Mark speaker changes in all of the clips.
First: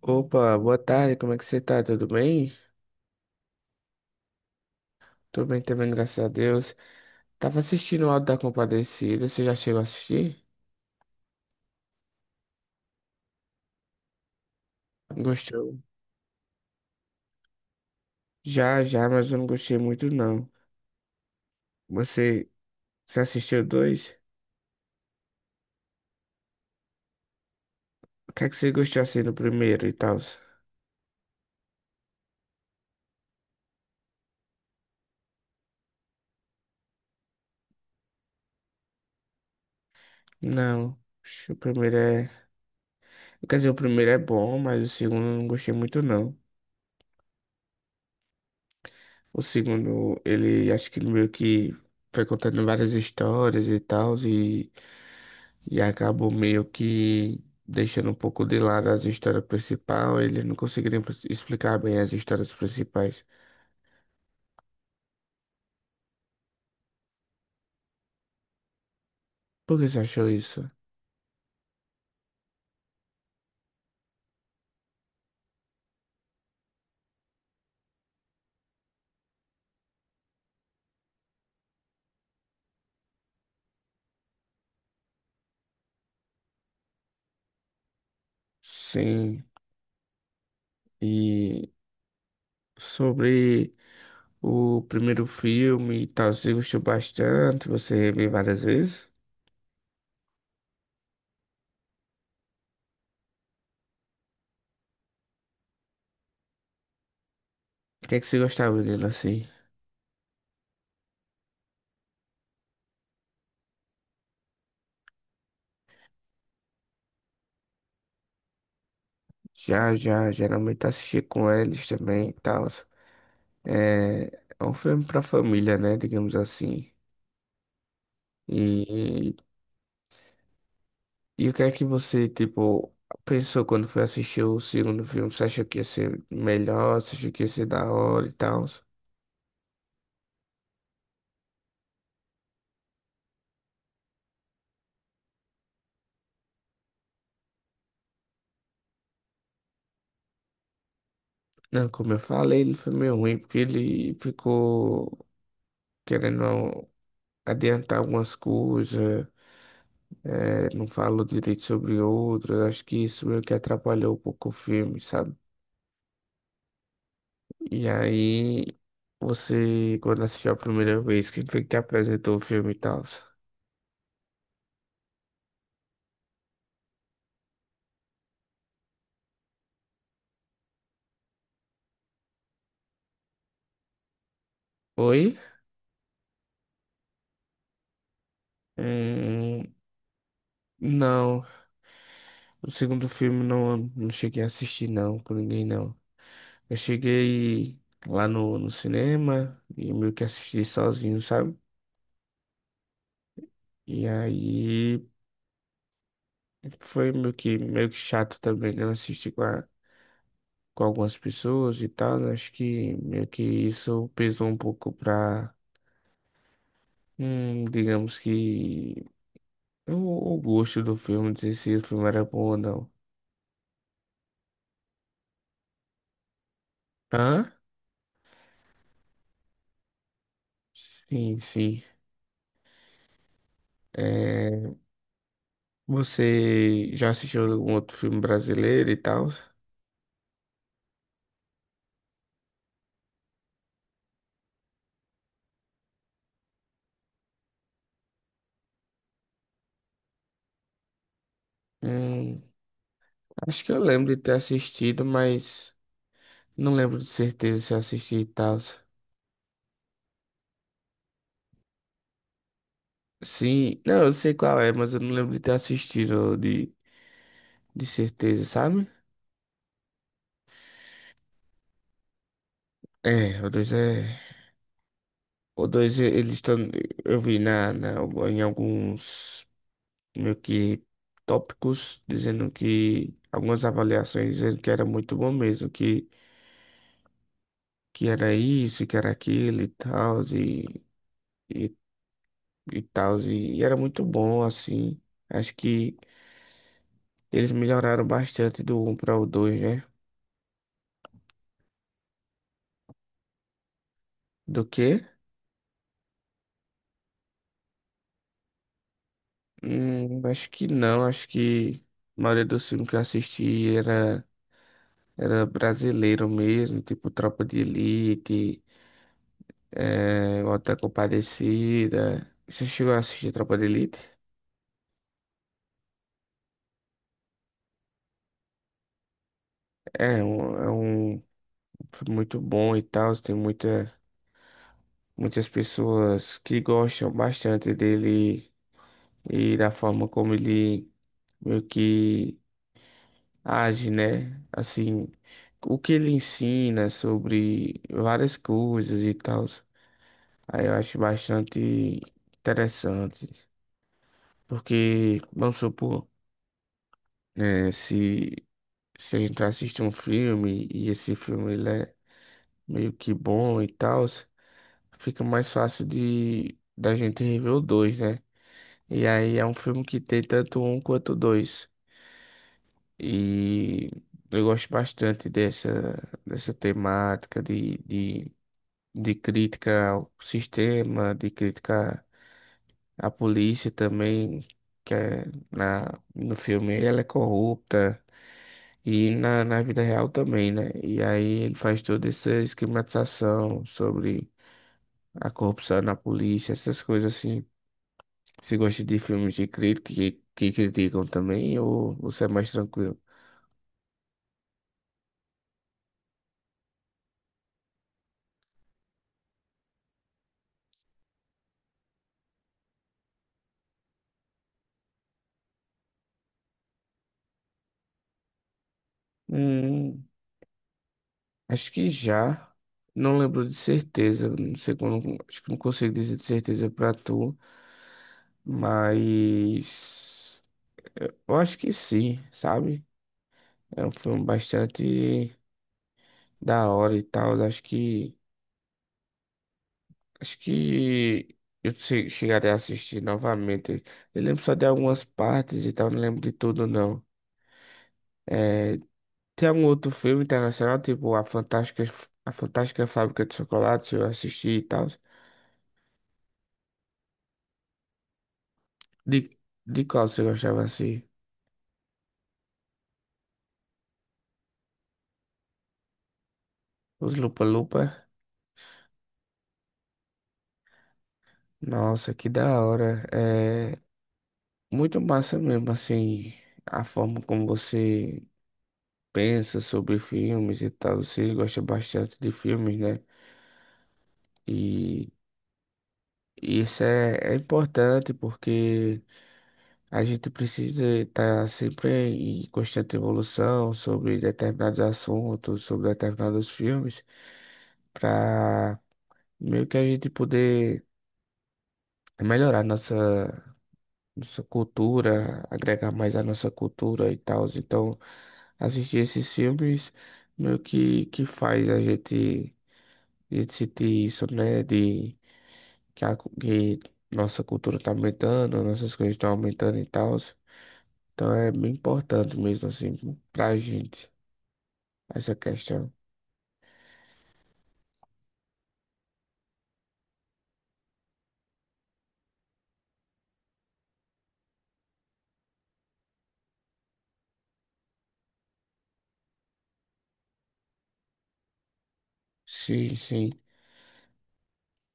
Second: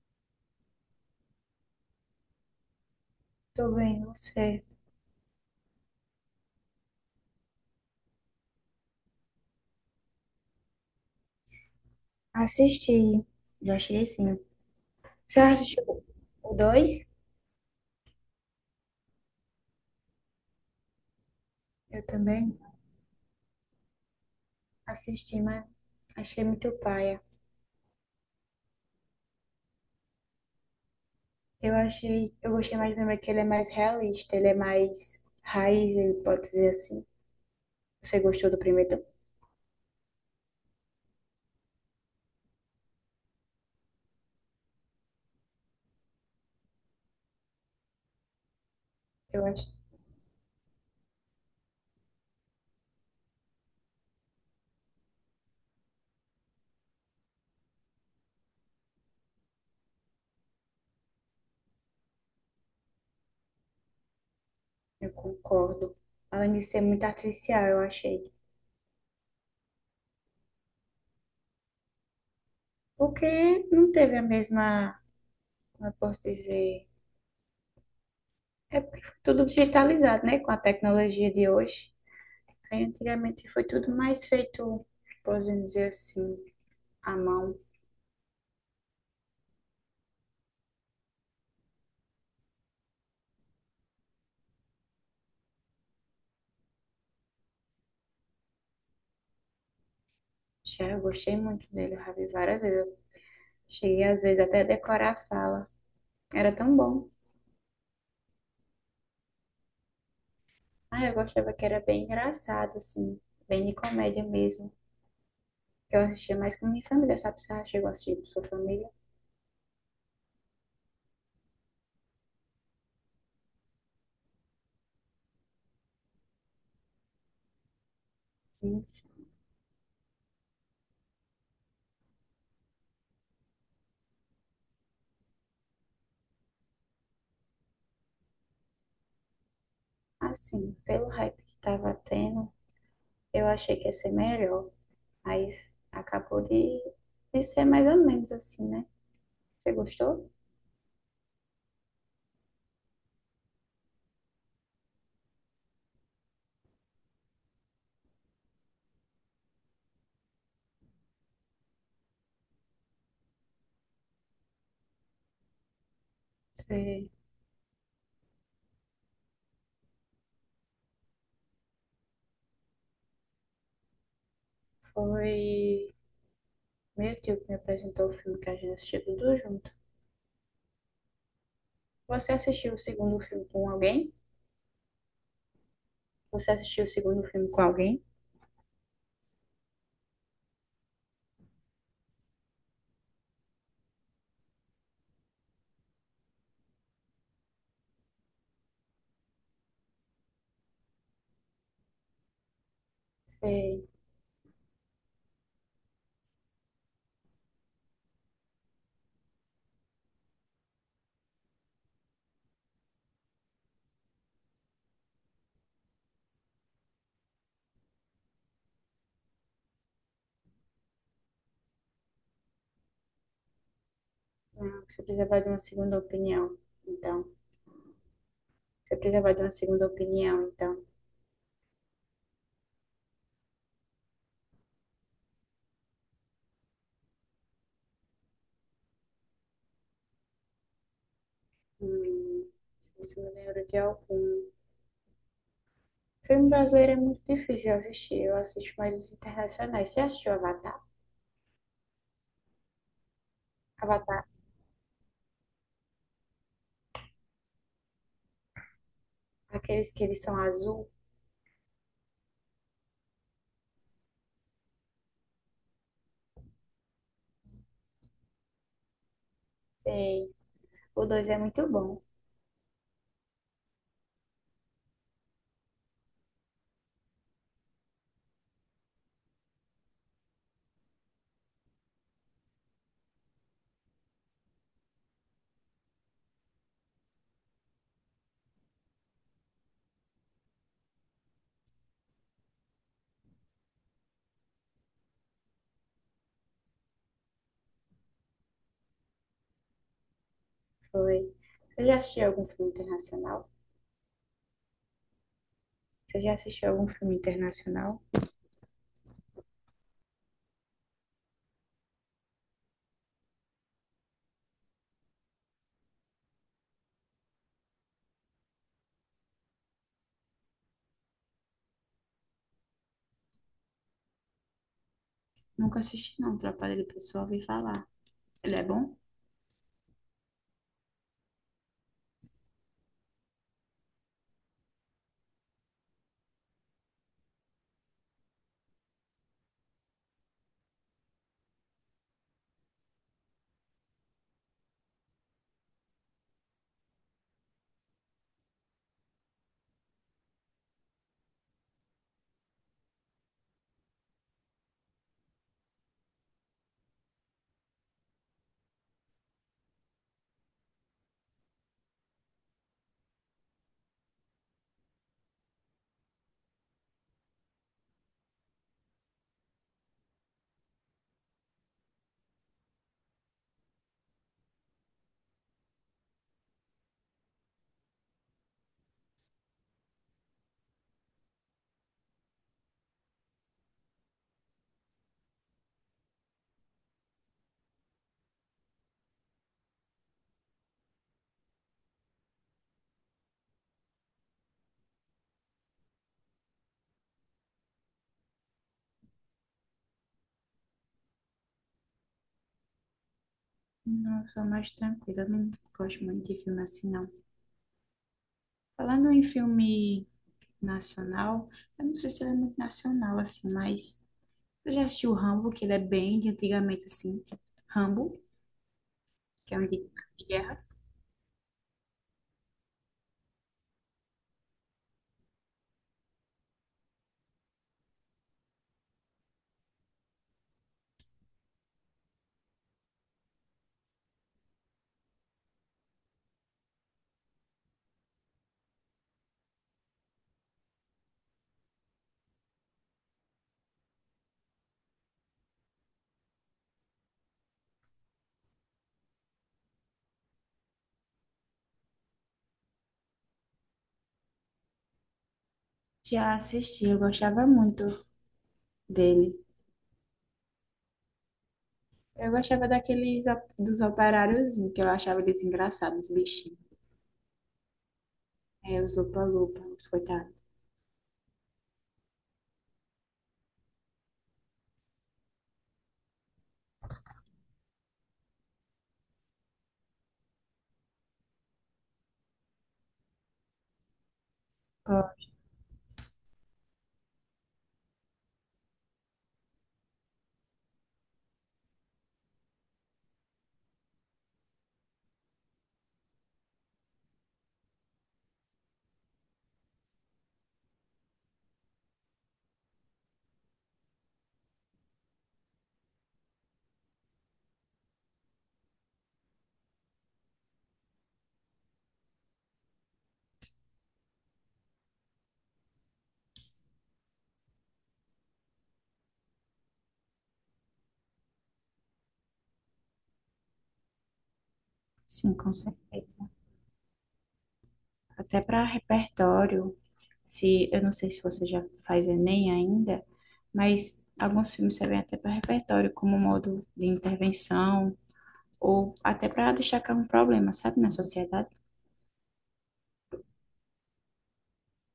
Speaker 1: Opa, boa tarde, como é que você tá? Tudo bem?
Speaker 2: Tô bem, você.
Speaker 1: Tudo bem também, graças a Deus. Tava assistindo o Auto da Compadecida, você já chegou a assistir?
Speaker 2: Assisti. Já achei, sim. Você
Speaker 1: Gostou?
Speaker 2: assistiu? O dois.
Speaker 1: Já, já, mas eu não gostei muito não.
Speaker 2: Eu
Speaker 1: Você,
Speaker 2: também
Speaker 1: você assistiu dois?
Speaker 2: assisti, mas achei muito paia.
Speaker 1: O que é que você gostou assim do primeiro e tal?
Speaker 2: Eu gostei mais do primeiro, que ele é mais realista, ele é mais raiz, ele pode dizer assim. Você gostou do primeiro?
Speaker 1: Não, acho que o primeiro é... Quer dizer, o primeiro é bom, mas o segundo eu não gostei muito não. O
Speaker 2: Eu acho,
Speaker 1: segundo, ele, acho que ele meio que foi contando várias histórias e tal, e acabou meio que deixando um pouco de lado as histórias principais. Eles não conseguiriam explicar bem as histórias principais.
Speaker 2: eu concordo. Além de ser muito artificial, eu achei.
Speaker 1: Por que você achou isso?
Speaker 2: Porque não teve a mesma, como eu posso dizer? É porque foi tudo digitalizado, né? Com a tecnologia de hoje. Aí antigamente foi tudo mais feito, podemos dizer assim, à mão.
Speaker 1: Sim, e sobre o primeiro filme e tal, você gostou bastante? Você viu várias vezes?
Speaker 2: Já eu gostei muito dele, eu já vi várias vezes. Eu cheguei às vezes até a decorar a fala. Era tão bom.
Speaker 1: O que é que você gostava dele assim?
Speaker 2: Ah, eu gostava que era bem engraçado, assim, bem de comédia mesmo. Que eu assistia mais com minha família, sabe? Você já chegou a assistir com sua família?
Speaker 1: Já, já, geralmente assisti com eles também e tal. É, é um filme pra família, né? Digamos assim.
Speaker 2: Enfim.
Speaker 1: E E o que é que você, tipo, pensou quando foi assistir o segundo filme? Você achou que ia ser melhor? Você achou que ia ser da hora e tal?
Speaker 2: Assim, pelo hype que tava tendo, eu achei que ia ser melhor. Mas acabou de ser mais ou menos assim, né? Você gostou?
Speaker 1: Não, como eu falei, ele foi meio ruim, porque ele ficou querendo adiantar algumas coisas, não falou direito sobre outras. Acho que isso meio que atrapalhou um pouco o filme, sabe?
Speaker 2: Você
Speaker 1: E aí, você, quando assistiu a primeira vez, quem foi que te apresentou o filme e tal?
Speaker 2: foi meu tio que me apresentou o filme, que a gente assistiu tudo junto. Você assistiu o segundo filme com alguém?
Speaker 1: Oi?
Speaker 2: Você assistiu o segundo filme com alguém?
Speaker 1: Hum, não, o segundo filme não, não cheguei a assistir não, com ninguém não. Eu cheguei lá no cinema e meio que assisti sozinho, sabe?
Speaker 2: Sei.
Speaker 1: E aí foi meio que chato também, né? Eu assisti com algumas pessoas e tal, né? Acho que meio que isso pesou um pouco pra, digamos que, o, o gosto do filme, dizer se o filme era bom ou não.
Speaker 2: Não, você precisava de uma segunda opinião. Então,
Speaker 1: Hã?
Speaker 2: você precisava de uma segunda opinião. Então,
Speaker 1: Sim, sim. É, você já assistiu algum outro filme brasileiro e tal?
Speaker 2: hum, isso me lembro de algum. Filme brasileiro é muito difícil eu assistir. Eu assisto mais os internacionais. Você assistiu Avatar?
Speaker 1: Hum, acho que eu lembro de
Speaker 2: Avatar,
Speaker 1: ter assistido, mas não lembro de certeza se eu assisti e tal.
Speaker 2: aqueles que eles são azul?
Speaker 1: Sim, não, eu sei qual é, mas eu não lembro de ter assistido de certeza, sabe?
Speaker 2: Sei. O dois é muito bom.
Speaker 1: É, o dois é. Eles estão. Eu vi na, em alguns meio que tópicos dizendo que. Algumas avaliações dizendo que era muito bom mesmo, que era isso, que era aquilo e tal, e, e tal, e era muito bom, assim. Acho que eles melhoraram bastante do um para o dois, né?
Speaker 2: Foi. Você já assistiu algum filme internacional?
Speaker 1: Do quê?
Speaker 2: Você já assistiu algum filme internacional?
Speaker 1: Acho que não, acho que a maioria dos filmes que eu assisti era brasileiro mesmo, tipo Tropa de Elite, é, O Auto da Compadecida. Você chegou a assistir Tropa de Elite?
Speaker 2: Nunca assisti, não. Trapalhado pessoal, ouvi falar. Ele é bom?
Speaker 1: É, é um filme muito bom e tal, tem muita. Muitas pessoas que gostam bastante dele e da forma como ele meio que age, né? Assim, o que ele ensina sobre várias coisas e tal. Aí eu acho bastante interessante. Porque, vamos supor, né, se a gente assiste um filme e esse filme ele é meio que bom e tal, fica mais fácil de da gente rever o dois, né? E aí é um filme que tem tanto um quanto dois. E eu gosto bastante dessa, dessa temática de crítica ao sistema, de crítica à polícia também, que é no filme ela é corrupta e na vida real também, né? E aí ele faz toda essa esquematização sobre a corrupção na polícia, essas coisas assim. Você gosta de filmes de crítica que criticam também ou você é mais tranquilo?
Speaker 2: Não, eu sou mais tranquila. Eu não gosto muito de filme assim, não. Falando em filme nacional, eu não sei se ele é muito nacional, assim, mas eu já assisti o Rambo, que ele é bem de antigamente, assim. Rambo, que é um de
Speaker 1: Hum,
Speaker 2: de guerra.
Speaker 1: acho que já. Não lembro de certeza. Não sei quando. Acho que não consigo dizer de certeza pra tu. Mas eu acho que sim, sabe? É um filme bastante da hora e tal. Acho que eu chegarei a assistir novamente. Eu lembro só de algumas partes e tal, não lembro de tudo não. É, tem algum outro filme internacional, tipo A Fantástica Fábrica de Chocolate, eu assisti e tal.
Speaker 2: Já assisti, eu gostava muito
Speaker 1: De,
Speaker 2: dele.
Speaker 1: de qual você gostava assim?
Speaker 2: Eu gostava daqueles op- dos operáriozinhos, que eu achava eles engraçados, os bichinhos.
Speaker 1: Os Lupa Lupa?
Speaker 2: É, os lupa-lupa, os coitados.
Speaker 1: Nossa, que da hora. É muito massa mesmo, assim, a forma como você pensa sobre filmes e tal. Você gosta bastante de filmes, né? E isso é importante porque a gente precisa estar sempre em constante evolução sobre determinados assuntos, sobre determinados filmes, para meio que a gente poder melhorar nossa, nossa cultura, agregar mais à nossa cultura e tal. Então, assistir esses filmes meio que faz a gente sentir isso, né? De que nossa cultura está aumentando, nossas coisas estão aumentando e tal. Então é bem importante mesmo assim pra gente essa
Speaker 2: Sim, com
Speaker 1: questão.
Speaker 2: certeza. Até para repertório, se eu não sei se você já faz Enem ainda, mas alguns filmes servem até para repertório, como modo de intervenção, ou até para destacar um problema, sabe, na sociedade.
Speaker 1: Sim, sim.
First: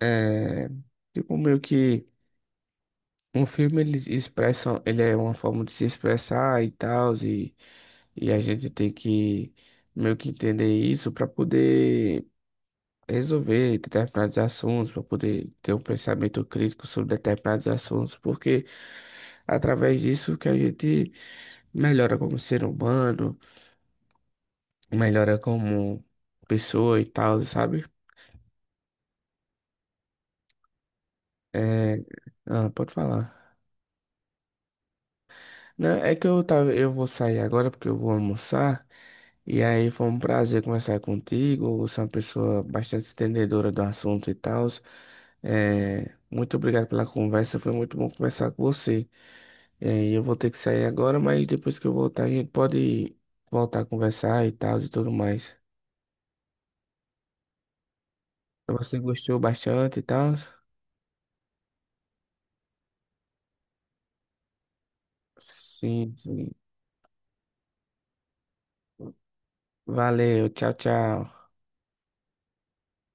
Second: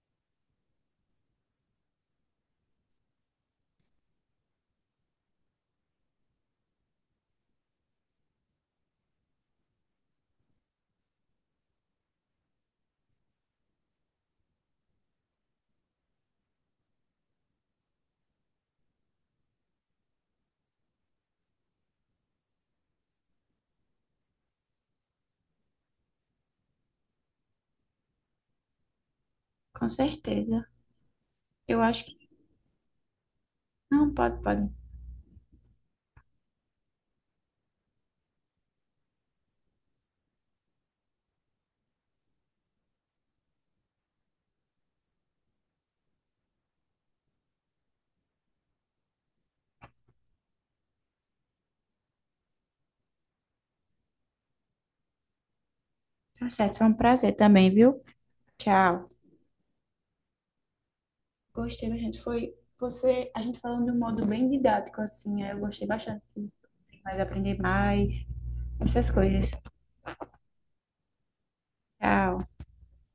Speaker 1: É, tipo meio que um filme eles expressam, ele é uma forma de se expressar e tal, e a gente tem que meio que entender isso para poder resolver determinados assuntos, para poder ter um pensamento crítico sobre determinados assuntos, porque através disso que a gente melhora como ser humano melhora como pessoa e tal, sabe?
Speaker 2: Com certeza. Eu
Speaker 1: É...
Speaker 2: acho que.
Speaker 1: Ah, pode falar.
Speaker 2: Não, pode, pode.
Speaker 1: Não, é que eu tava, eu vou sair agora porque eu vou almoçar. E aí foi um prazer conversar contigo. Você é uma pessoa bastante entendedora do assunto e tal. É, muito obrigado pela conversa. Foi muito bom conversar com você. É, e eu vou ter que sair agora, mas depois que eu voltar, a gente pode voltar a conversar e tal e tudo mais.
Speaker 2: Tá certo, foi um prazer também, viu?
Speaker 1: Você
Speaker 2: Tchau.
Speaker 1: gostou bastante e tal?
Speaker 2: Gostei, a gente foi você, a gente falando de um modo bem didático, assim, eu gostei
Speaker 1: Sim,
Speaker 2: bastante.
Speaker 1: sim.
Speaker 2: Mas aprender mais, essas coisas.
Speaker 1: Valeu, tchau, tchau.
Speaker 2: Tchau.